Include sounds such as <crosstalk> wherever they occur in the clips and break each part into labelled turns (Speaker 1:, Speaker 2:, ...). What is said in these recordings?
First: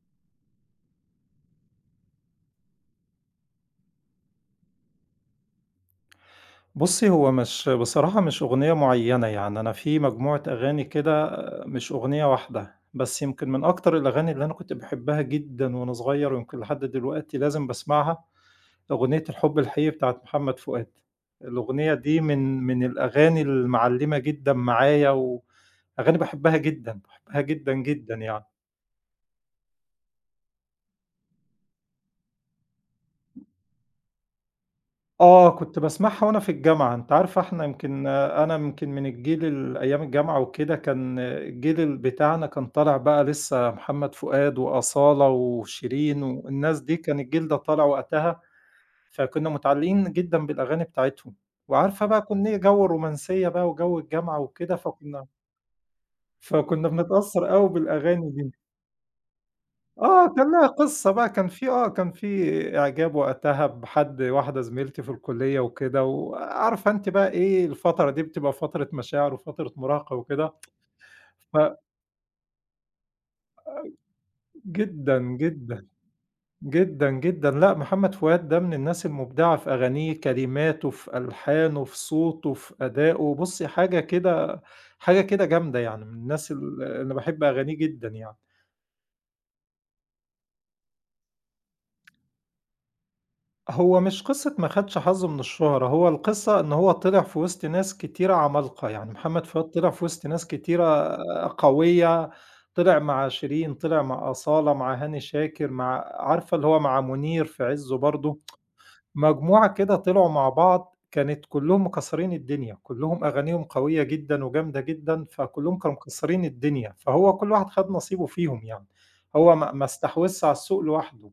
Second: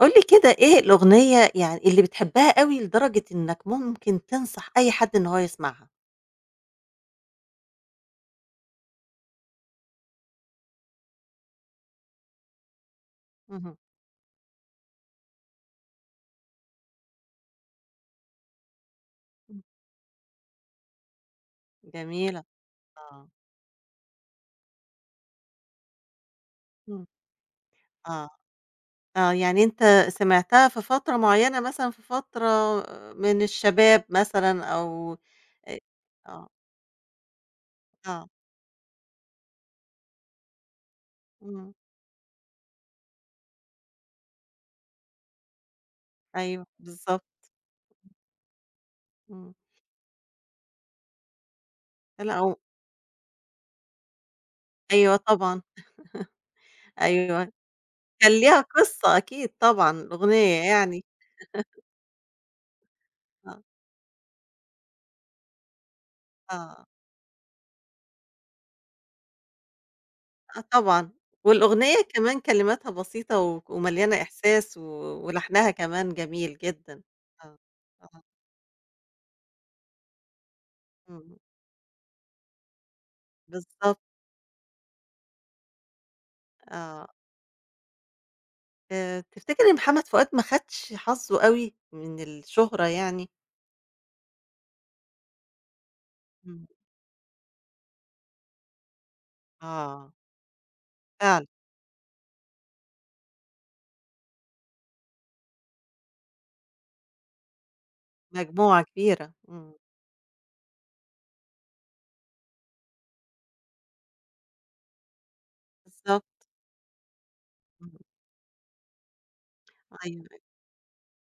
Speaker 1: قُل لي كده إيه الأغنية يعني اللي بتحبها أوي لدرجة إنّك ممكن تنصح أي حد إن هو يسمعها؟
Speaker 2: بُصّي، هو مش أغنية معيّنة، يعني أنا في مجموعة أغاني كده آه، مش أغنية واحدة، بس يمكن من
Speaker 1: اهم.
Speaker 2: أكتر الأغاني اللي أنا كنت باحبها جدًا وأنا صغير ويمكن لحد دلوقتي لازم باسمعها، أغنية الحب
Speaker 1: إمم.
Speaker 2: الحقيقي بتاعة محمد فؤاد. الأغنية دي
Speaker 1: جميلة.
Speaker 2: من
Speaker 1: آه.
Speaker 2: الأغاني المعلّمة جدًا معايا، وأغاني باحبها جدًا،
Speaker 1: إمم.
Speaker 2: باحبها جدًا، جدًا
Speaker 1: آه.
Speaker 2: يعني.
Speaker 1: آه. يعني أنت سمعتها في فترة معيّنة مثلًا في فترة من الشباب مثلًا أو
Speaker 2: آه،
Speaker 1: آآ
Speaker 2: كنت باسمعها وأنا
Speaker 1: آه.
Speaker 2: في الجامعة، أنتِ عارفة إحنا يمكن
Speaker 1: آه.
Speaker 2: أنا يمكن من الجيل ال أيام الجامعة وكده كان
Speaker 1: إمم.
Speaker 2: الجيل بتاعنا كان طالع بقى لسه محمد فؤاد وأصالة وشيرين
Speaker 1: أيوه
Speaker 2: والناس دي، كان
Speaker 1: بالضبط.
Speaker 2: الجيل ده طالع وقتها، فكنا
Speaker 1: إمم.
Speaker 2: متعلقين جدًا بالأغاني بتاعتهم، وعارفة بقى
Speaker 1: لأ
Speaker 2: كنا
Speaker 1: و
Speaker 2: إيه جو الرومانسية بقى وجو الجامعة وكده،
Speaker 1: أيوه
Speaker 2: فكنا
Speaker 1: طبعًا.
Speaker 2: فكنا
Speaker 1: أيوه.
Speaker 2: بنتأثّر أوي بالأغاني
Speaker 1: كان
Speaker 2: دي.
Speaker 1: ليها قصّة أكيد طبعًا
Speaker 2: آه، كان
Speaker 1: الأغنية
Speaker 2: لها
Speaker 1: يعني.
Speaker 2: قصّة بقى، كان في آه، كان في إعجاب
Speaker 1: آه.
Speaker 2: وقتها بحد واحدة زميلتي في الكُلّية وكده،
Speaker 1: آه.
Speaker 2: وعارفة أنتِ بقى إيه، الفترة دي بتبقى فترة مشاعر وفترة مراهقة وكده،
Speaker 1: آه طبعًا،
Speaker 2: ف
Speaker 1: والأغنية كمان كلماتها بسيطة ومليانة إحساس و
Speaker 2: جدًا،
Speaker 1: ولحنها
Speaker 2: جدًا،
Speaker 1: كمان جميل جدًا.
Speaker 2: جدًا، جدًا،
Speaker 1: آه،
Speaker 2: لأ محمد
Speaker 1: آه،
Speaker 2: فؤاد ده من الناس المبدعة في أغانيه، كلماته، في
Speaker 1: إمم،
Speaker 2: ألحانه، في صوته، في أدائه، بُصّي
Speaker 1: بالضبط
Speaker 2: حاجة كده حاجة كده جامدة يعني، من الناس ال
Speaker 1: آه،
Speaker 2: أنا باحب أغانيه جدًا يعني.
Speaker 1: تفتكر إن محمد فؤاد ما خدش حظّه أوي من الشهرة يعني؟
Speaker 2: هو مش قصة ما خدش حظّه من الشهرة، هو القصة
Speaker 1: إمم،
Speaker 2: إن هو طلع في وسط ناس كتيرة عمالقة، يعني محمد فؤاد طلع في
Speaker 1: آه
Speaker 2: وسط ناس كتيرة
Speaker 1: فعلًا،
Speaker 2: آه، قوية، طلع مع شيرين، طلع مع أصالة، مع هاني شاكر، مع عارفة اللي هو مع منير في عزّه برضه،
Speaker 1: مجموعة كبيرة، إمم،
Speaker 2: مجموعة كده طلعوا مع بعض كانت كلّهم مكسّرين الدنيا، كلّهم أغانيهم قوية جدًا وجامدة جدًا، فكلّهم كانوا
Speaker 1: بالضبط،
Speaker 2: مكسّرين الدنيا، فهو كل واحد
Speaker 1: إمم،
Speaker 2: خد نصيبه فيهم يعني، هو ما
Speaker 1: أيوه، أيوه،
Speaker 2: استحوذش على السوق لوحده،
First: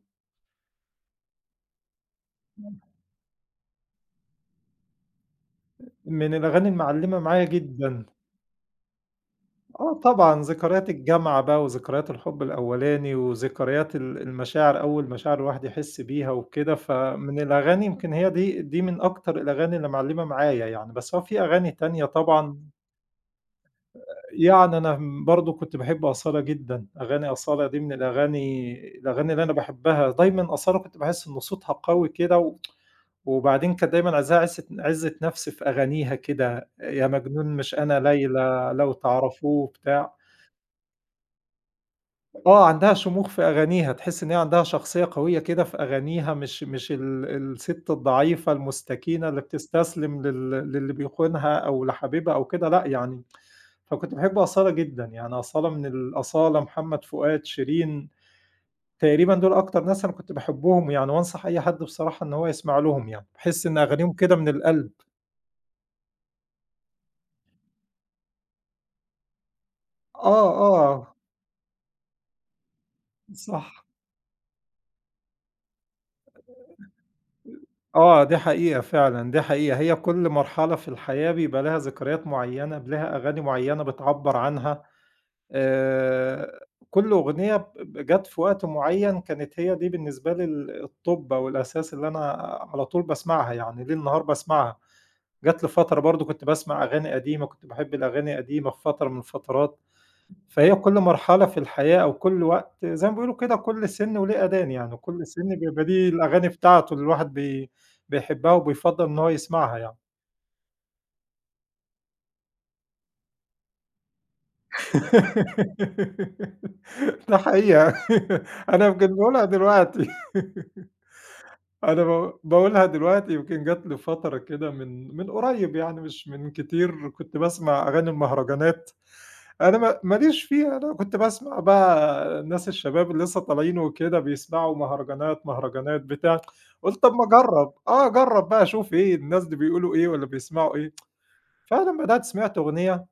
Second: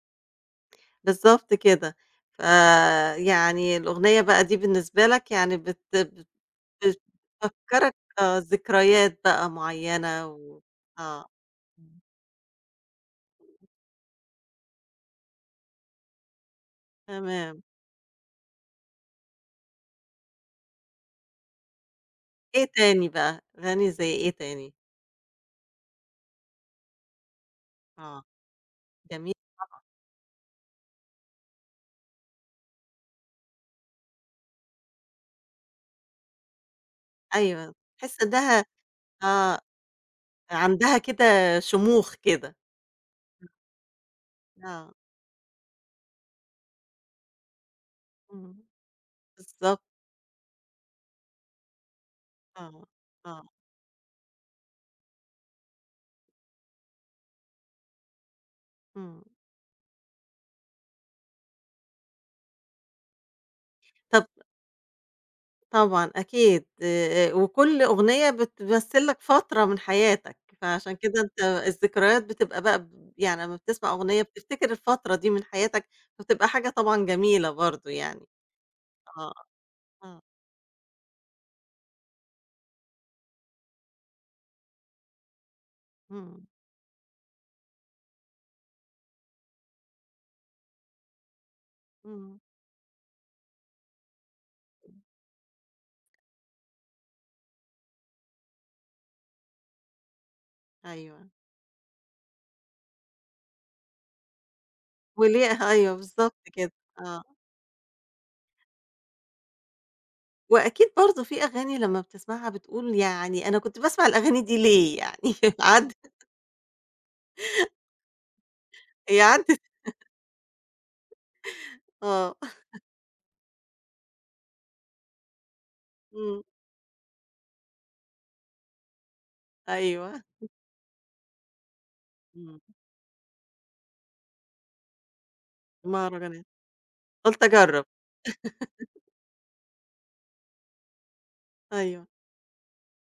Speaker 1: بالضبط كده، فيعني الأغنية بقى دي بالنسبة لك يعني بت
Speaker 2: من الأغاني
Speaker 1: بت
Speaker 2: المعلّمة معايا
Speaker 1: بتفكّرك
Speaker 2: جدًا.
Speaker 1: آه، ذكريات بقى
Speaker 2: آه
Speaker 1: معيّنة
Speaker 2: طبعًا،
Speaker 1: و
Speaker 2: ذكريات
Speaker 1: آه.
Speaker 2: الجامعة بقى
Speaker 1: إمم.
Speaker 2: وذكريات الحُب الأولاني وذكريات ال المشاعر، أول مشاعر الواحد يحِس بيها وكده، فمن
Speaker 1: تمام.
Speaker 2: الأغاني يمكن هي دي من أكتر الأغاني اللي معلّمة معايا يعني، بس هو في أغاني تانية طبعًا
Speaker 1: إيه تاني بقى؟ أغاني زي إيه تاني؟
Speaker 2: يعني أنا برضه كنت باحب أصالة جدًا، أغاني أصالة دي من
Speaker 1: آه،
Speaker 2: الأغاني
Speaker 1: جميل
Speaker 2: اللي أنا باحبها، دايمًا أصالة كنت باحِس إن صوتها قوي كده و وبعدين كانت دايمًا عايزاها عِزّة عِزّة نَفْس في أغانيها كده، يا مجنون
Speaker 1: أيوه،
Speaker 2: مش أنا
Speaker 1: تحس إنها
Speaker 2: ليلى لو
Speaker 1: آه،
Speaker 2: تعرفوه بتاع.
Speaker 1: عندها كده شموخ كده.
Speaker 2: آه، عندها شموخ في أغانيها، تحس إن هي عندها
Speaker 1: آه،
Speaker 2: شخصية قوية كده في أغانيها، مش السِت الضعيفة
Speaker 1: إمم،
Speaker 2: المستكينة اللي
Speaker 1: بالضبط،
Speaker 2: بتستسلم للي بيخونها أو لحبيبها أو كده،
Speaker 1: آه،
Speaker 2: لأ يعني
Speaker 1: آه،
Speaker 2: فكنت باحب أصالة جدًا، يعني أصالة من أصالة، محمد فؤاد، شيرين،
Speaker 1: إمم.
Speaker 2: تقريبًا دول أكتر ناس أنا كنت باحبهم يعني، وأنصح أي حد بصراحة إن هو يسمع لهم يعني، باحس إن أغانيهم
Speaker 1: طب
Speaker 2: كده من القلب.
Speaker 1: طبعًا أكيد وكل أغنية بتمثّل لك فترة من حياتك،
Speaker 2: آه،
Speaker 1: فعشان
Speaker 2: آه،
Speaker 1: كده أنت الذكريات بتبقى بقى ب يعني لمّا
Speaker 2: صح.
Speaker 1: بتسمع أغنية بتفتكر الفترة دي من حياتك، فبتبقى حاجة طبعًا جميلة برضه يعني.
Speaker 2: آه، دي حقيقة فعلًا،
Speaker 1: آه،
Speaker 2: دي حقيقة. هي
Speaker 1: آه،
Speaker 2: كل مرحلة في الحياة بيبقى لها ذكريات معيّنة، ب لها أغاني معيّنة بتعبّر عنها.
Speaker 1: إمم،
Speaker 2: آآ، كل أغنية ب ب جات في وقت معيّن كانت هي دي بالنسبة لي ال الطُب أو الأساس اللي أنا
Speaker 1: إمم،
Speaker 2: على طول باسمعها، يعني ليل نهار باسمعها. جات لي فترة برضه كنت باسمع أغاني قديمة، كنت باحب الأغاني القديمة في فترة من الفترات. فهي كل
Speaker 1: أيوه.
Speaker 2: مرحلة في الحياة أو كل وقت زي ما بيقولوا كده كل سِن وليه أذان يعني، وكل سِن
Speaker 1: وليه
Speaker 2: بيبقى
Speaker 1: أيوه
Speaker 2: ليه
Speaker 1: بالضبط
Speaker 2: الأغاني
Speaker 1: كده،
Speaker 2: بتاعته اللي
Speaker 1: آه.
Speaker 2: الواحد بيحبها وبيفضّل إن هو يسمعها يعني.
Speaker 1: وأكيد برضه في أغاني لمّا بتسمعها بتقول يعني أنا كنت باسمع الأغاني دي ليه يعني <laughs> عدِّت
Speaker 2: <laughs> ده حقيقة <laughs> أنا يمكن
Speaker 1: هي
Speaker 2: باقولها
Speaker 1: عدِّت
Speaker 2: دلوقتي <laughs> أنا
Speaker 1: آه.
Speaker 2: باقولها دلوقتي يمكن جات لي فترة كده من قريب يعني مش
Speaker 1: إمم.
Speaker 2: من كتير، كنت باسمع أغاني المهرجانات. أنا ما
Speaker 1: أيوه.
Speaker 2: ليش فيها، أنا كنت باسمع بقى
Speaker 1: إمم.
Speaker 2: الناس الشباب اللي لسه طالعين وكده بيسمعوا مهرجانات، مهرجانات بتاع،
Speaker 1: مهرجانات.
Speaker 2: قُلت طَب ما
Speaker 1: قُلت
Speaker 2: أجرّب،
Speaker 1: أجرّب.
Speaker 2: آه أجرّب بقى أشوف إيه الناس دي بيقولوا إيه والّا بيسمعوا إيه، فعلًا
Speaker 1: أيوه.
Speaker 2: بدأت سمعت أغنية،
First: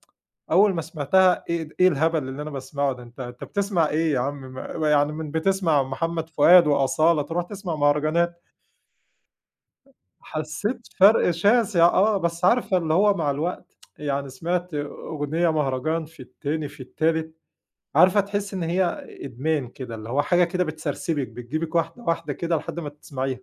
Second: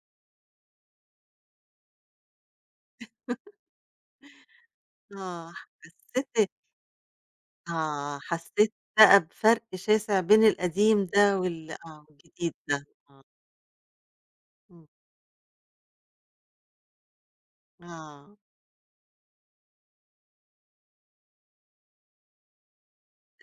Speaker 2: أول ما سمعتها إيه الهبل اللي أنا باسمعه ده، أنت بتسمع إيه يا عم ما يعني من
Speaker 1: آه.
Speaker 2: بتسمع محمد
Speaker 1: حسّيت
Speaker 2: فؤاد وأصالة تروح تسمع
Speaker 1: آه.
Speaker 2: مهرجانات،
Speaker 1: حسّيت بقى بفرق شاسع بين
Speaker 2: حسيت
Speaker 1: القديم
Speaker 2: فرق
Speaker 1: ده وال
Speaker 2: شاسع
Speaker 1: آه
Speaker 2: آه، بس
Speaker 1: والجديد
Speaker 2: عارفة
Speaker 1: ده.
Speaker 2: اللي هو مع الوقت يعني سمعت
Speaker 1: إمم.
Speaker 2: أغنية مهرجان في التاني، في التالت، عارفة
Speaker 1: آه.
Speaker 2: تحسّي إن هي إدمان كده، اللي هو حاجة كده بتسرسبِك، بتجيبِك واحدة، واحدة كده لحد ما تسمعيها.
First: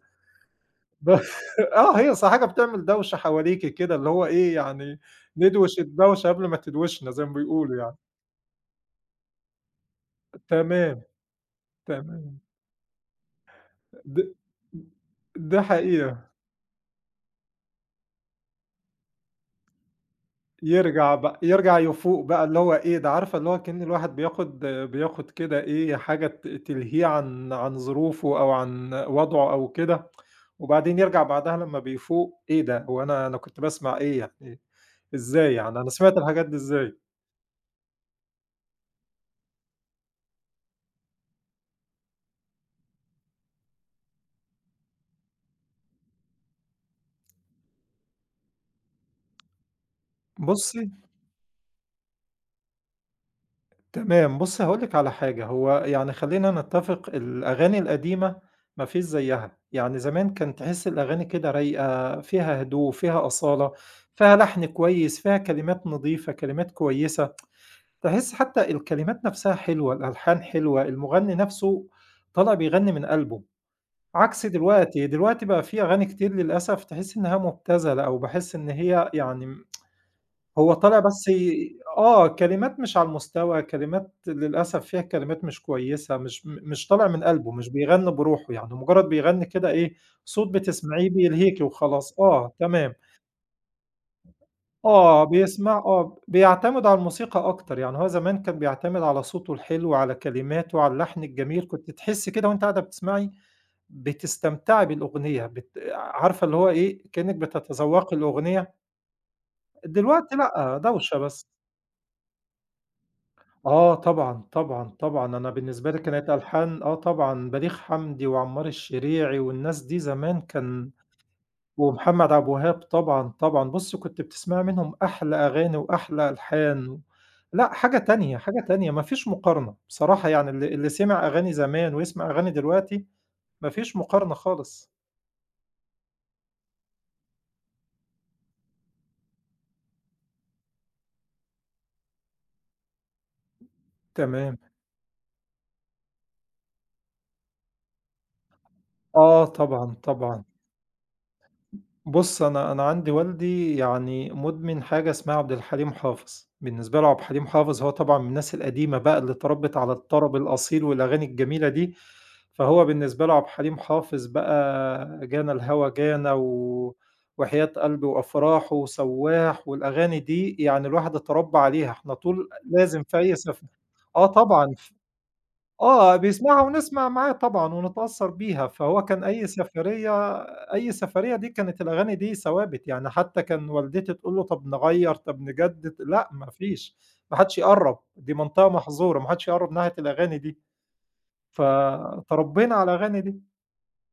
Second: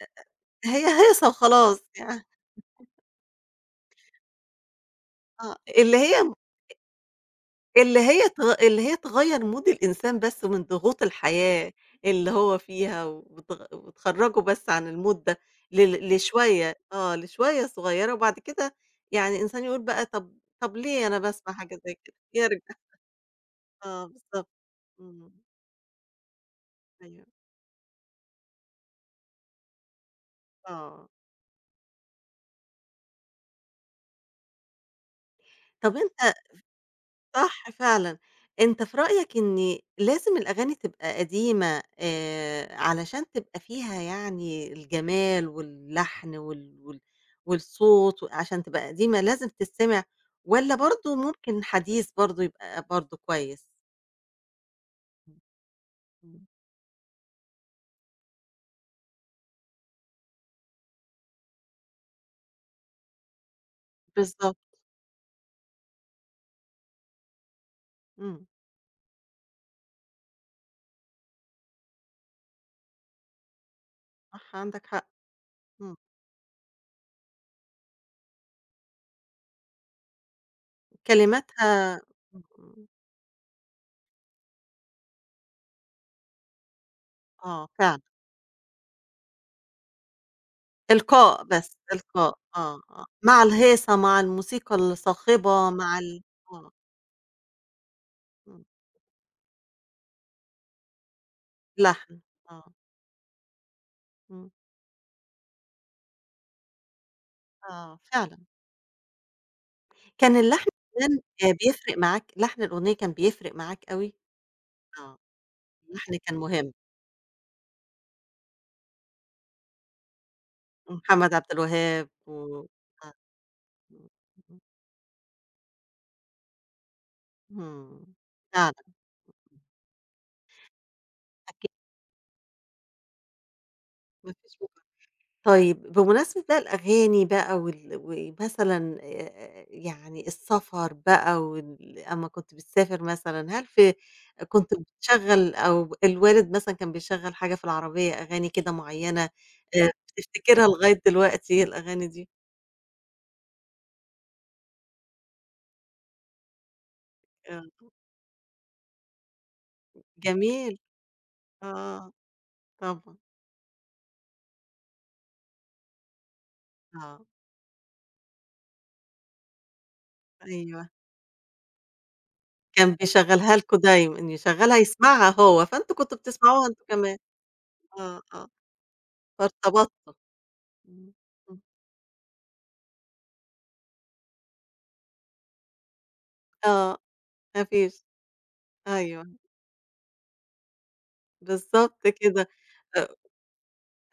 Speaker 1: هي
Speaker 2: ب
Speaker 1: هيصة
Speaker 2: <laughs>
Speaker 1: وخلاص
Speaker 2: آه، هي
Speaker 1: يعني.
Speaker 2: أصل حاجة بتعمل دوشة حواليكِ كده، اللي هو إيه، يعني
Speaker 1: آه.
Speaker 2: ندوِش
Speaker 1: اللي
Speaker 2: الدوشة
Speaker 1: هي
Speaker 2: قبل ما تدوشنا زي ما بيقولوا يعني.
Speaker 1: اللي هي تغ اللي هي تغيّر مود الإنسان بس من
Speaker 2: تمام،
Speaker 1: ضغوط الحياة اللي
Speaker 2: تمام.
Speaker 1: هو فيها،
Speaker 2: د
Speaker 1: وتخرّجه بس عن المود ده
Speaker 2: ده
Speaker 1: لل
Speaker 2: حقيقة.
Speaker 1: لشوية آه، لشوية صغيّرة، وبعد كده يعني الإنسان يقول بقى طب ليه
Speaker 2: يرجع
Speaker 1: أنا
Speaker 2: بقى
Speaker 1: باسمع حاجة
Speaker 2: يرجع
Speaker 1: زي كده؟
Speaker 2: يفوق بقى اللي هو
Speaker 1: يرجع
Speaker 2: إيه، ده عارفة اللي هو كأن
Speaker 1: آه
Speaker 2: الواحد
Speaker 1: بالضبط،
Speaker 2: بياخد
Speaker 1: إمم،
Speaker 2: كده إيه، حاجة تلهيه
Speaker 1: أيوه،
Speaker 2: عن ظروفه أو عن وضعه أو كده، وبعدين
Speaker 1: آه.
Speaker 2: يرجع بعدها لمّا بيفوق إيه ده، هو أنا كنت باسمع إيه يعني، إزاي يعني، أنا
Speaker 1: طب
Speaker 2: سمعت
Speaker 1: أنت
Speaker 2: الحاجات دي إزاي؟
Speaker 1: صح فعلًا. أنت في رأيك إن لازم الأغاني تبقى قديمة علشان تبقى فيها يعني الجمال واللحن وال والصوت وعشان تبقى قديمة لازم تتسمع والّا
Speaker 2: بُصي
Speaker 1: برضه ممكن حديث برضه يبقى برضه كويس؟
Speaker 2: تمام، بُصّي هاقول لِك على
Speaker 1: إمم،
Speaker 2: حاجة، هو يعني
Speaker 1: إمم.
Speaker 2: خلّينا نتّفق الأغاني القديمة ما فيش زيّها، يعني زمان كان تحسّي الأغاني كده رايقة، فيها هدوء، فيها أصالة، فيها
Speaker 1: بالضبط.
Speaker 2: لحن كويس، فيها كلمات نضيفة، كلمات كويسة، تحسّي
Speaker 1: إمم.
Speaker 2: حتى الكلمات نَفْسها حلوة، الألحان حلوة، المُغنّي نَفْسه طالع بيغنّي من قلبه، عكس
Speaker 1: صح عندك
Speaker 2: دلوقتي،
Speaker 1: حق.
Speaker 2: دلوقتي بقى في
Speaker 1: إمم.
Speaker 2: أغاني كتير للأسف تحسّي إنها مُبتذلة أو باحس إن هي يعني هو طالع بس
Speaker 1: كلماتها
Speaker 2: آه،
Speaker 1: إمم،
Speaker 2: كلمات
Speaker 1: إمم.
Speaker 2: مش على المستوى، كلمات للأسف فيها كلمات مش كويسة، مش طالع من قلبه،
Speaker 1: آه
Speaker 2: مش
Speaker 1: فعلًا.
Speaker 2: بيغني بروحه، يعني مجرد بيغني كده إيه، صوت بتسمعيه
Speaker 1: إلقاء
Speaker 2: بيلهيكِ
Speaker 1: بس،
Speaker 2: وخلاص،
Speaker 1: إلقاء.
Speaker 2: آه،
Speaker 1: آه،
Speaker 2: تمام،
Speaker 1: آه. مع الهيصة، مع الموسيقى
Speaker 2: آه،
Speaker 1: الصاخبة،
Speaker 2: بيسمع
Speaker 1: مع
Speaker 2: آه،
Speaker 1: ال آه.
Speaker 2: بيعتمد على الموسيقى أكتر، يعني هو زمان كان
Speaker 1: إمم.
Speaker 2: بيعتمد على صوته الحلو، على كلماته، على اللحن الجميل، كنتِ
Speaker 1: لحن،
Speaker 2: تحسّي كده وأنتِ
Speaker 1: آه،
Speaker 2: قاعدة بتسمعي
Speaker 1: إمم،
Speaker 2: بتستمتعي بالأغنية، عارفة اللي هو إيه، كأنِّك
Speaker 1: آه
Speaker 2: بتتذوقي
Speaker 1: فعلًا،
Speaker 2: الأغنية،
Speaker 1: كان
Speaker 2: دلوقتي
Speaker 1: اللحن
Speaker 2: لأ، دوشة
Speaker 1: كمان
Speaker 2: بس.
Speaker 1: بيفرق معاك لحن الأغنية كان بيفرق معاك
Speaker 2: آه
Speaker 1: أوي؟
Speaker 2: طبعًا، طبعًا،
Speaker 1: آه،
Speaker 2: طبعًا، أنا بالنسبة لي
Speaker 1: اللحن
Speaker 2: كانت
Speaker 1: كان مهم،
Speaker 2: ألحان آه طبعًا، بليغ حمدي وعمار الشريعي والناس دي زمان كان
Speaker 1: محمد عبد الوهاب و
Speaker 2: ومحمد عبد الوهاب
Speaker 1: آه،
Speaker 2: طبعًا، طبعًا، بُصّي
Speaker 1: إمم،
Speaker 2: كنت
Speaker 1: إمم،
Speaker 2: بتسمعي منهم أحلى أغاني وأحلى ألحان، لأ حاجة
Speaker 1: إمم.
Speaker 2: تانية، حاجة
Speaker 1: فعلًا
Speaker 2: تانية ما فيش مقارنة، بصراحة يعني اللي سمع أغاني
Speaker 1: أكيد
Speaker 2: زمان ويسمع أغاني دلوقتي ما فيش
Speaker 1: ما
Speaker 2: مقارنة
Speaker 1: فيش
Speaker 2: خالص.
Speaker 1: طيب بمناسبة بقى الأغاني بقى وال ومثلًا يعني السفر بقى وال أمّا كنت بتسافر مثلًا، هل في
Speaker 2: تمام.
Speaker 1: كنت بتشغّل أو الوالد مثلًا كان بيشغّل حاجة في العربية أغاني كده معيّنة
Speaker 2: آه طبعًا، طبعًا.
Speaker 1: بتفتكرها لغاية دلوقتي الأغاني دي؟
Speaker 2: بُص، أنا عندي والدي يعني مُدمن حاجة اسمها عبد الحليم حافظ، بالنسبة له عبد الحليم
Speaker 1: آه،
Speaker 2: حافظ هو طبعًا من الناس القديمة بقى اللي اتربِّت على الطرب
Speaker 1: جميل،
Speaker 2: الأصيل والأغاني الجميلة دي،
Speaker 1: آه،
Speaker 2: فهو
Speaker 1: طبعًا،
Speaker 2: بالنسبة له عبد الحليم حافظ بقى جانا الهوى جانا و
Speaker 1: آه،
Speaker 2: وحياة قلبي وأفراح وسواح والأغاني دي يعني
Speaker 1: أيوه،
Speaker 2: الواحد اتربى عليها، إحنا طول
Speaker 1: كان
Speaker 2: لازم في أي
Speaker 1: بيشغّلها
Speaker 2: سف
Speaker 1: لكم دايمًا،
Speaker 2: آه
Speaker 1: إن
Speaker 2: طبعًا.
Speaker 1: يشغّلها يسمعها هو، فأنتم كنتم
Speaker 2: آه، بيسمعها
Speaker 1: بتسمعوها أنتم
Speaker 2: ونسمع
Speaker 1: كمان،
Speaker 2: معاه طبعًا
Speaker 1: آه،
Speaker 2: ونتأثّر
Speaker 1: آه،
Speaker 2: بيها، فهو كان أي
Speaker 1: فارتبطتم،
Speaker 2: سفرية أي
Speaker 1: إمم،
Speaker 2: سفرية دي
Speaker 1: إمم،
Speaker 2: كانت الأغاني دي ثوابت، يعني حتى كان والدتي تقول له طَب نغيّر، طَب نجدد، لأ ما
Speaker 1: آه،
Speaker 2: فيش، ما حدش
Speaker 1: ما
Speaker 2: يقرّب،
Speaker 1: فيش.
Speaker 2: دي منطقة محظورة، ما
Speaker 1: أيوه،
Speaker 2: حدش يقرّب ناحية الأغاني دي،
Speaker 1: بالضبط كده،
Speaker 2: فتربينا على
Speaker 1: أ
Speaker 2: الأغاني دي.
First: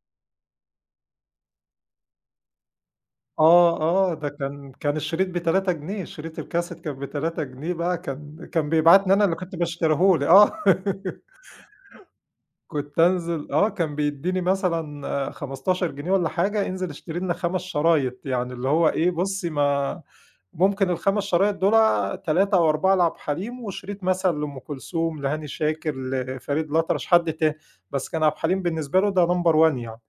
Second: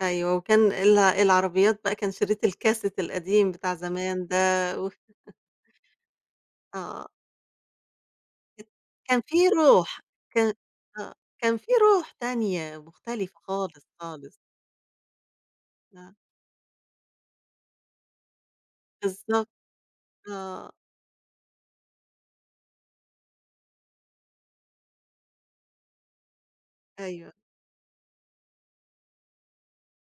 Speaker 1: أيوه، وكان ال العربيات بقى كان شريط الكاسيت القديم بتاع
Speaker 2: آه، آه،
Speaker 1: زمان
Speaker 2: ده
Speaker 1: ده
Speaker 2: كان
Speaker 1: و
Speaker 2: كان الشريط ب3 جنيه، شريط الكاسيت كان
Speaker 1: آه،
Speaker 2: ب3 جنيه بقى، كان
Speaker 1: ك
Speaker 2: كان بيبعتني
Speaker 1: كان
Speaker 2: أنا اللي
Speaker 1: في
Speaker 2: كنت باشتريه
Speaker 1: روح،
Speaker 2: له،
Speaker 1: كان
Speaker 2: آه.
Speaker 1: آه،
Speaker 2: <laughs>
Speaker 1: كان في روح تانية
Speaker 2: كنت
Speaker 1: مختلفة
Speaker 2: أنزل آه،
Speaker 1: خالص،
Speaker 2: كان
Speaker 1: خالص،
Speaker 2: بيدّيني مثلًا 15 جنيه
Speaker 1: آه،
Speaker 2: والّا حاجة، انزل اشتري لنا 5 شرايط، يعني اللي هو إيه،
Speaker 1: بالضبط،
Speaker 2: بُصّي ما
Speaker 1: آه،
Speaker 2: ممكن ال5 شرايط دُولة 3 أو 4 لعبد الحليم، وشريط مثلًا لأم كلثوم، لهاني شاكر، لفريد الأطرش،
Speaker 1: أيوه،
Speaker 2: حد تاني، بس كان عبد الحليم بالنسبة له ده number one يعني.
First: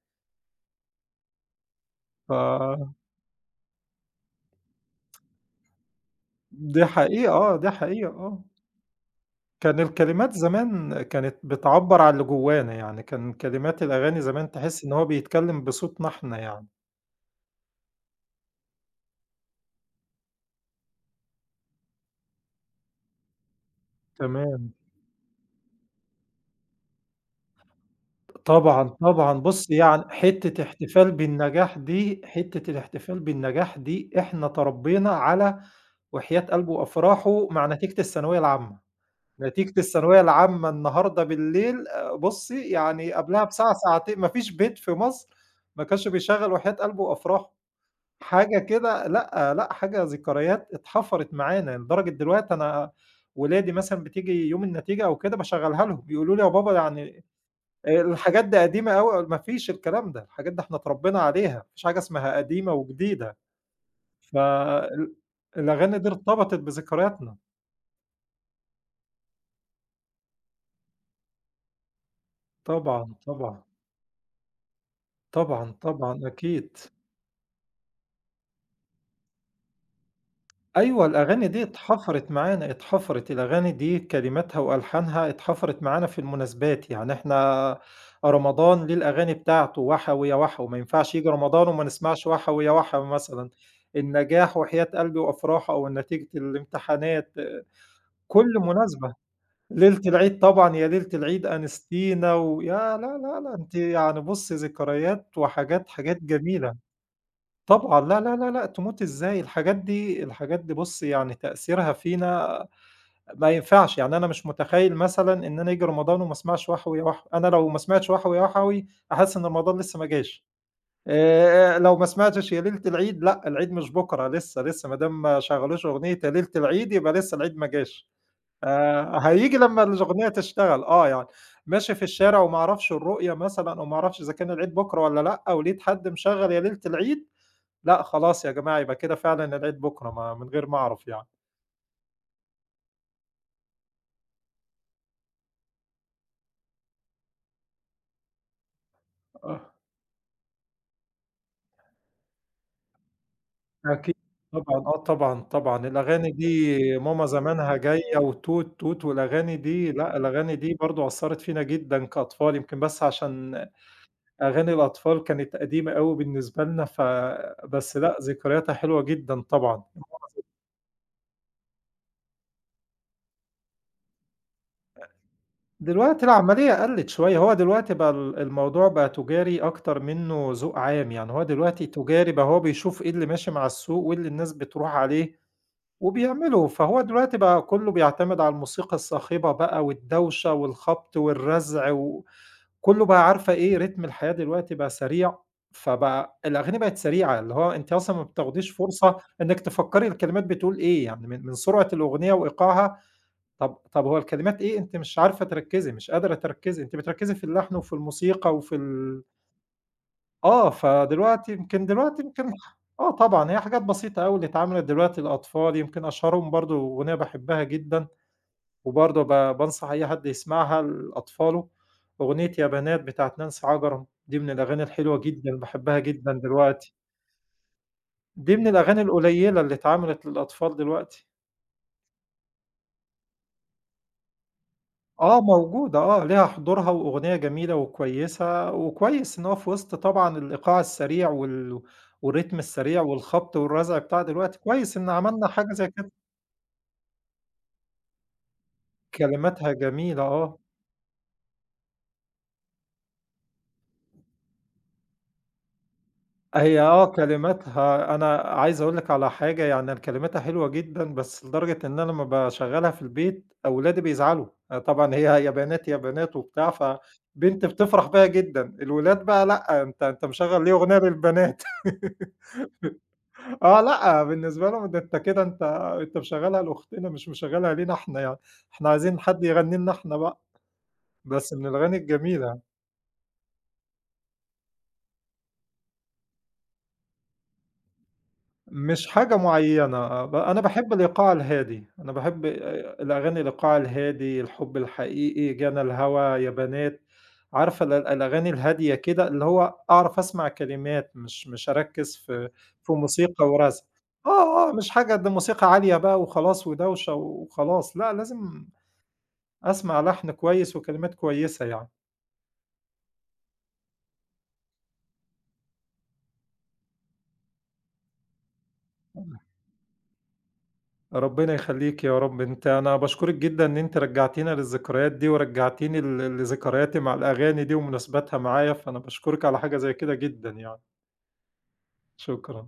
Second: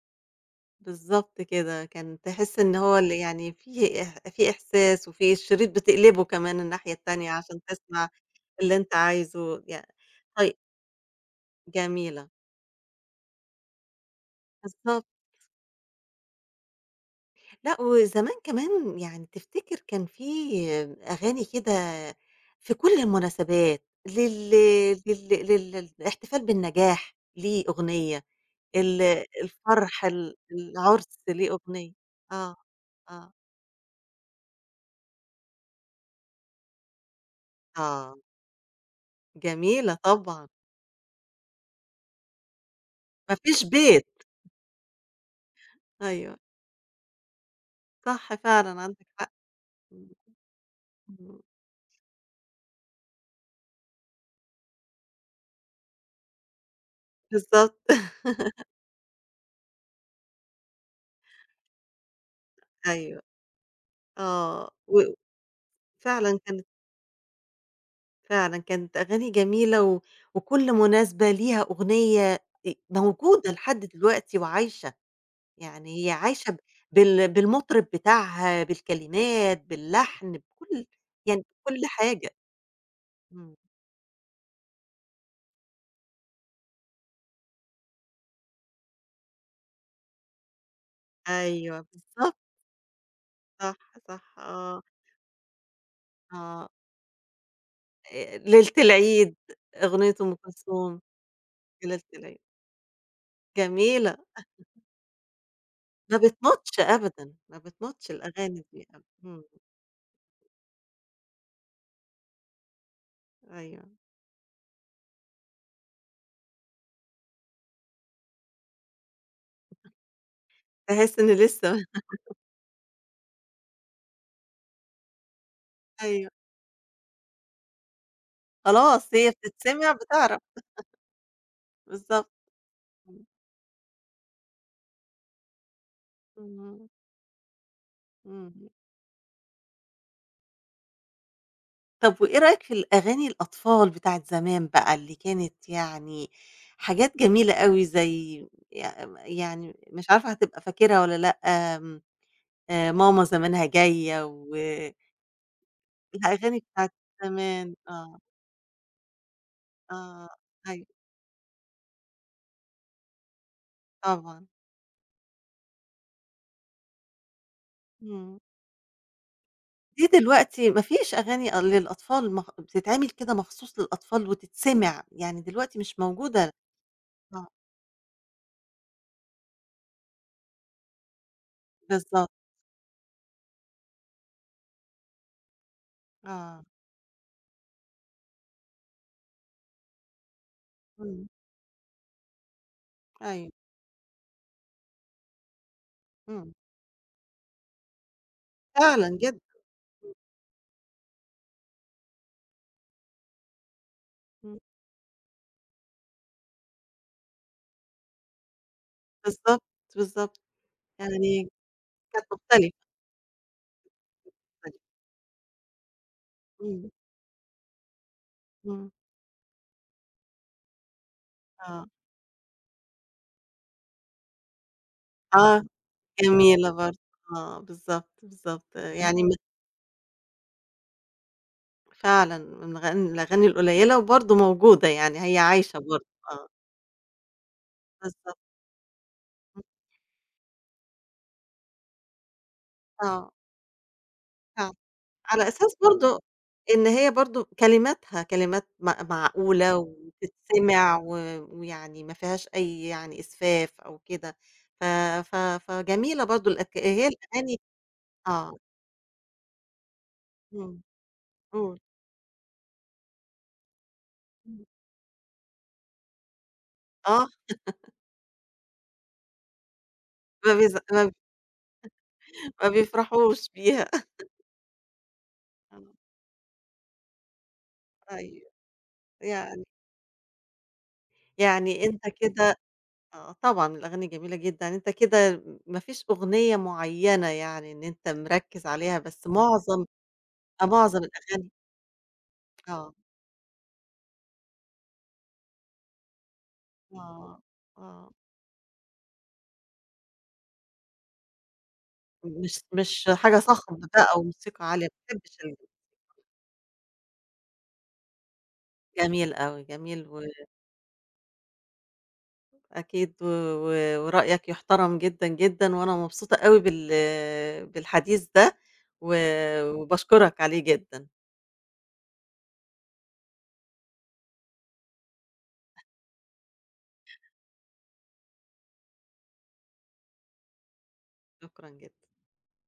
Speaker 1: بالضبط كده، كان تحس إن
Speaker 2: ف
Speaker 1: هو اللي يعني في إح في إحساس وفي الشريط بتقلبه كمان
Speaker 2: دي
Speaker 1: الناحية التانية
Speaker 2: حقيقة آه،
Speaker 1: عشان
Speaker 2: دي حقيقة
Speaker 1: تسمع
Speaker 2: آه.
Speaker 1: اللي أنت عايزه،
Speaker 2: كان
Speaker 1: يع
Speaker 2: الكلمات
Speaker 1: طيب
Speaker 2: زمان كانت بتعبّر عن اللي
Speaker 1: جميلة،
Speaker 2: جوانا، يعني كان كلمات الأغاني زمان تحس إن
Speaker 1: بالضبط.
Speaker 2: هو بيتكلم بصوتنا إحنا يعني.
Speaker 1: لأ، وزمان كمان يعني تفتكر كان في أغاني كده في كل المناسبات لل
Speaker 2: تمام.
Speaker 1: لل لل للاحتفال بالنجاح ليه أغنية،
Speaker 2: طبعًا،
Speaker 1: ال
Speaker 2: طبعًا. بُصّي، يعني
Speaker 1: الفرح، ال العُرس ليه أغنية. آه،
Speaker 2: حتّة الاحتفال
Speaker 1: آه،
Speaker 2: بالنجاح دي إحنا تربّينا على وحياة قلبه وأفراحه مع نتيجة
Speaker 1: آه،
Speaker 2: الثانوية العامة. نتيجة
Speaker 1: جميلة
Speaker 2: الثانوية
Speaker 1: طبعًا،
Speaker 2: العامة النهارده بالليل بُصّي، يعني
Speaker 1: ما
Speaker 2: قبلها
Speaker 1: فيش
Speaker 2: بساعة،
Speaker 1: بيت
Speaker 2: ساعتين ما فيش بيت في مصر ما كانش
Speaker 1: أيوه،
Speaker 2: بيشغّل وحياة قلبه وأفراحه.
Speaker 1: صح
Speaker 2: حاجة
Speaker 1: فعلًا
Speaker 2: كده
Speaker 1: عندك حق،
Speaker 2: لأ، لأ، حاجة
Speaker 1: إمم،
Speaker 2: ذكريات اتحفرت
Speaker 1: إمم،
Speaker 2: معانا لدرجة دلوقتي أنا ولادي مثلًا بتيجي يوم النتيجة أو كده باشغّلها لهم، بيقولوا لي: "يا بابا يعني
Speaker 1: بالضبط <laughs>
Speaker 2: الحاجات دي قديمة أوي، ما فيش الكلام ده، الحاجات دي إحنا اتربينا عليها، ما فيش حاجة اسمها قديمة
Speaker 1: أيوه،
Speaker 2: وجديدة،
Speaker 1: آه،
Speaker 2: فال الأغاني دي
Speaker 1: وفعلًا
Speaker 2: ارتبطت
Speaker 1: كان
Speaker 2: بذكرياتنا،
Speaker 1: فعلًا كانت أغاني جميلة و وكل مناسبة ليها أغنية
Speaker 2: طبعًا،
Speaker 1: موجودة
Speaker 2: طبعًا،
Speaker 1: لحد دلوقتي وعايشة،
Speaker 2: طبعًا،
Speaker 1: يعني هي
Speaker 2: طبعًا،
Speaker 1: عايشة ب
Speaker 2: أكيد.
Speaker 1: بالمطرب بتاعها، بالكلمات، باللحن، بكل
Speaker 2: أيوه،
Speaker 1: يعني
Speaker 2: الأغاني دي
Speaker 1: بكل حاجة.
Speaker 2: اتحفرت معانا، اتحفرت
Speaker 1: إمم.
Speaker 2: الأغاني دي كلماتها وألحانها اتحفرت معانا في المناسبات، يعني إحنا رمضان ليه الأغاني بتاعته، وَحَوي يا وَحَوي، ما ينفعش ييجي رمضان
Speaker 1: أيوه
Speaker 2: وما نسمعش
Speaker 1: بالضبط،
Speaker 2: وَحَوي يا وَحَوي مثلًا،
Speaker 1: صح، صح،
Speaker 2: النجاح
Speaker 1: آه،
Speaker 2: وحياة قلبي وأفراحه أو نتيجة
Speaker 1: آه،
Speaker 2: الامتحانات كل
Speaker 1: ليلة
Speaker 2: مناسبة،
Speaker 1: العيد،
Speaker 2: ليلة
Speaker 1: أغنية أم
Speaker 2: العيد طبعًا، يا
Speaker 1: كلثوم
Speaker 2: ليلة العيد
Speaker 1: في ليلة
Speaker 2: أنستينا
Speaker 1: العيد،
Speaker 2: ويا لا، لا، لا أنتِ
Speaker 1: جميلة،
Speaker 2: يعني بُصّي ذكريات وحاجات
Speaker 1: ما
Speaker 2: حاجات جميلة،
Speaker 1: بتموتش أبدًا، ما
Speaker 2: طبعًا
Speaker 1: بتموتش
Speaker 2: لا، لا، لا،
Speaker 1: الأغاني
Speaker 2: لأ
Speaker 1: دي أبدًا،
Speaker 2: تموتي إزاي،
Speaker 1: إمم،
Speaker 2: الحاجات دي بُصّي يعني تأثيرها فينا ما
Speaker 1: أيوه،
Speaker 2: ينفعش، يعني أنا مش متخيّل مثلًا إن أنا ييجي رمضان وما اسمعش وحوي يا وحوي، أنا لو ما سمعتش وحوي يا وحوي أحس إن رمضان لسه ما جاش،
Speaker 1: تحس إن لسه
Speaker 2: لو ما
Speaker 1: <laughs>
Speaker 2: سمعتش يا ليلة العيد لأ، العيد مش بُكرة لسه، لسه ما دام ما شغّلوش أغنية
Speaker 1: أيوه.
Speaker 2: يا ليلة العيد يبقى لسه العيد ما جاش.
Speaker 1: خلاص هي
Speaker 2: هييجي لمّا
Speaker 1: بتتسمع
Speaker 2: الأغنية
Speaker 1: بتعرف،
Speaker 2: تشتغل آه، يعني ماشي في
Speaker 1: بالضبط،
Speaker 2: الشارع وما أعرفش
Speaker 1: إمم،
Speaker 2: الرؤية مثلًا أو ما أعرفش إذا كان العيد بكرة والّا لأ، ولقيت حد مشغّل يا ليلة
Speaker 1: إمم،
Speaker 2: العيد، لأ خلاص يا
Speaker 1: إمم.
Speaker 2: جماعة يبقى كده فعلًا العيد بكرة ما من غير ما أعرف يعني.
Speaker 1: طب وإيه رأيك في الأغاني الأطفال بتاعة زمان بقى اللي كانت يعني حاجات جميلة أوي زي
Speaker 2: آه.
Speaker 1: يعني مش عارفة هتبقى فاكرها والّا لأ، آمم، ماما زمانها
Speaker 2: أكيد
Speaker 1: جاية
Speaker 2: طبعًا،
Speaker 1: والأغاني
Speaker 2: آه طبعًا، طبعًا، الأغاني
Speaker 1: بتاعة
Speaker 2: دي ماما
Speaker 1: زمان،
Speaker 2: زمانها جاية
Speaker 1: آه،
Speaker 2: وتوت، توت والأغاني دي لأ،
Speaker 1: آه،
Speaker 2: الأغاني دي
Speaker 1: أيوه
Speaker 2: برضه أثّرت فينا جدًا كأطفال، يمكن بس عشان
Speaker 1: طبعًا،
Speaker 2: أغاني الأطفال كانت قديمة أوي بالنسبة لنا ف بس لأ،
Speaker 1: إمم.
Speaker 2: ذكرياتها حلوة جدًا طبعًا.
Speaker 1: دي دلوقتي ما فيش أغاني أ للأطفال بتتعمل كده مخصوص للأطفال وتتسمع، يعني دلوقتي مش
Speaker 2: دلوقتي
Speaker 1: موجودة،
Speaker 2: العملية قلّت شوية،
Speaker 1: آه،
Speaker 2: هو دلوقتي بقى الموضوع بقى تجاري أكتر منّه ذوق عام، يعني هو دلوقتي
Speaker 1: بالضبط.
Speaker 2: تجاري بقى هو بيشوف إيه اللي ماشي مع السوق وإيه اللي الناس بتروح عليه
Speaker 1: آه،
Speaker 2: وبيعمله، فهو دلوقتي بقى كلّه بيعتمد على الموسيقى الصاخبة بقى والدوشة والخبط
Speaker 1: إمم،
Speaker 2: والرزع وكلّه بقى
Speaker 1: أيوه،
Speaker 2: عارفة إيه رتم الحياة دلوقتي بقى سريع، فبقى
Speaker 1: إمم،
Speaker 2: الأغاني بقت سريعة، اللي هو أنتِ أصلًا ما بتاخديش
Speaker 1: فعلًا
Speaker 2: فرصة
Speaker 1: جدًا،
Speaker 2: إنِّك تفكّري
Speaker 1: إمم،
Speaker 2: الكلمات بتقول إيه، يعني من سرعة الأغنية وإيقاعها طب هو
Speaker 1: إمم،
Speaker 2: الكلمات إيه، أنتِ مش عارفة تركّزي، مش قادرة تركّزي، أنتِ بتركّزي في اللحن وفي الموسيقى وفي ال
Speaker 1: بالضبط، بالضبط،
Speaker 2: آه،
Speaker 1: يعني
Speaker 2: فدلوقتي يمكن دلوقتي
Speaker 1: كانت
Speaker 2: يمكن
Speaker 1: مختلفة،
Speaker 2: آه طبعًا، هي حاجات بسيطة أوي اللي
Speaker 1: مختلفة،
Speaker 2: اتعملت دلوقتي للأطفال، يمكن أشهرهم برضه
Speaker 1: إمم،
Speaker 2: أغنية باحبها جدًا
Speaker 1: إمم،
Speaker 2: وبرضه بانصح أي حد يسمعها لأطفاله،
Speaker 1: آه،
Speaker 2: أغنية يا بنات بتاعة نانسي عجرم، دي من الأغاني الحلوة جدًا،
Speaker 1: آه،
Speaker 2: باحبها جدًا
Speaker 1: جميلة
Speaker 2: دلوقتي،
Speaker 1: برضه، آه، بالضبط،
Speaker 2: دي من
Speaker 1: بالضبط،
Speaker 2: الأغاني
Speaker 1: يعني م
Speaker 2: القليلة اللي اتعملت للأطفال دلوقتي.
Speaker 1: فعلًا من الأغاني من الأغاني القليلة وبرضه موجودة، يعني هي
Speaker 2: آه
Speaker 1: عايشة
Speaker 2: موجودة
Speaker 1: برضه،
Speaker 2: آه، ليها
Speaker 1: آه،
Speaker 2: حضورها وأغنية جميلة
Speaker 1: بالضبط،
Speaker 2: وكويسة، وكويس إن هو
Speaker 1: إمم،
Speaker 2: في وسط طبعًا الإيقاع السريع والريتم السريع
Speaker 1: آه،
Speaker 2: والخبط والرزع بتاع دلوقتي،
Speaker 1: فعلًا.
Speaker 2: كويس إن عملنا
Speaker 1: على
Speaker 2: حاجة
Speaker 1: أساس
Speaker 2: زي كده،
Speaker 1: برضه إن هي برضه كلماتها كلمات
Speaker 2: كلماتها
Speaker 1: معقولة
Speaker 2: جميلة آه،
Speaker 1: وتتسمع و ويعني ما فيهاش أي يعني إسفاف أو كده، ف ف فجميلة برضه الأك
Speaker 2: هي آه
Speaker 1: هي الأغاني
Speaker 2: كلماتها أنا
Speaker 1: آه،
Speaker 2: عايز أقول لِك على حاجة يعني أنا كلماتها حلوة
Speaker 1: إمم،
Speaker 2: جدًا، بس لدرجة
Speaker 1: قُل،
Speaker 2: إن أنا لمّا باشغّلها في البيت أولادي بيزعلوا،
Speaker 1: إمم،
Speaker 2: أنا طبعًا هي يا بنات، يا بنات وبتاع،
Speaker 1: آه،
Speaker 2: فبنتي بتفرح بيّا جدًا، الولاد بقى لأ، أنت
Speaker 1: ما
Speaker 2: مشغّل ليه
Speaker 1: بيز
Speaker 2: أغنية
Speaker 1: ما ب
Speaker 2: للبنات؟ <laughs>
Speaker 1: ما بيفرحوش
Speaker 2: آه
Speaker 1: بيها <laughs>
Speaker 2: لأ، بالنسبة لهم ده أنت كده أنت
Speaker 1: آه،
Speaker 2: أنت مشغّلها لأختنا مش مشغّلها لينا إحنا يعني،
Speaker 1: أيوه،
Speaker 2: إحنا عايزين حد
Speaker 1: يعني
Speaker 2: يغني لنا إحنا بقى، بس من
Speaker 1: يعني
Speaker 2: الأغاني
Speaker 1: أنت كده
Speaker 2: الجميلة،
Speaker 1: آه، طبعًا الأغاني جميلة جدًا، أنت كده ما فيش أغنية معيّنة يعني إن أنت مركّز عليها،
Speaker 2: مش
Speaker 1: بس
Speaker 2: حاجة
Speaker 1: معظم
Speaker 2: معيّنة ب أنا
Speaker 1: آه،
Speaker 2: باحب
Speaker 1: معظم
Speaker 2: الإيقاع
Speaker 1: الأغاني
Speaker 2: الهادي، أنا باحب
Speaker 1: آه.
Speaker 2: الأغاني الإيقاع الهادي، الحُب الحقيقي، جانا الهوا يا بنات،
Speaker 1: آه،
Speaker 2: عارفة
Speaker 1: آه،
Speaker 2: الأغاني الهادية كده اللي هو أعرف أسمع كلمات مش أركّز في
Speaker 1: مش
Speaker 2: في
Speaker 1: مش حاجة
Speaker 2: موسيقى
Speaker 1: صخب
Speaker 2: ورزع،
Speaker 1: بقى وموسيقى
Speaker 2: آه، آه،
Speaker 1: عالية،
Speaker 2: مش
Speaker 1: ما
Speaker 2: حاجة ده
Speaker 1: باحبش ال
Speaker 2: موسيقى عالية بقى وخلاص ودوشة وخلاص لأ، لازم
Speaker 1: جميل أوي،
Speaker 2: أسمع
Speaker 1: جميل
Speaker 2: لحن كويس وكلمات كويسة يعني.
Speaker 1: وأكيد و ورأيك يُحترم جدًا، جدًا، وأنا مبسوطة أوي بال بالحديث ده، و وباشكرك عليه جدًا،
Speaker 2: ربنا يخلّيك يا رب، أنت أنا باشكرِك جدًا إن أنتِ رجّعتينا للذكريات دي، ورجّعتيني لذكرياتي مع الأغاني دي ومناسباتها معايا، فأنا باشكرِك على حاجة زي كده جدًا يعني،
Speaker 1: شكرًا جدًا.
Speaker 2: شكرًا.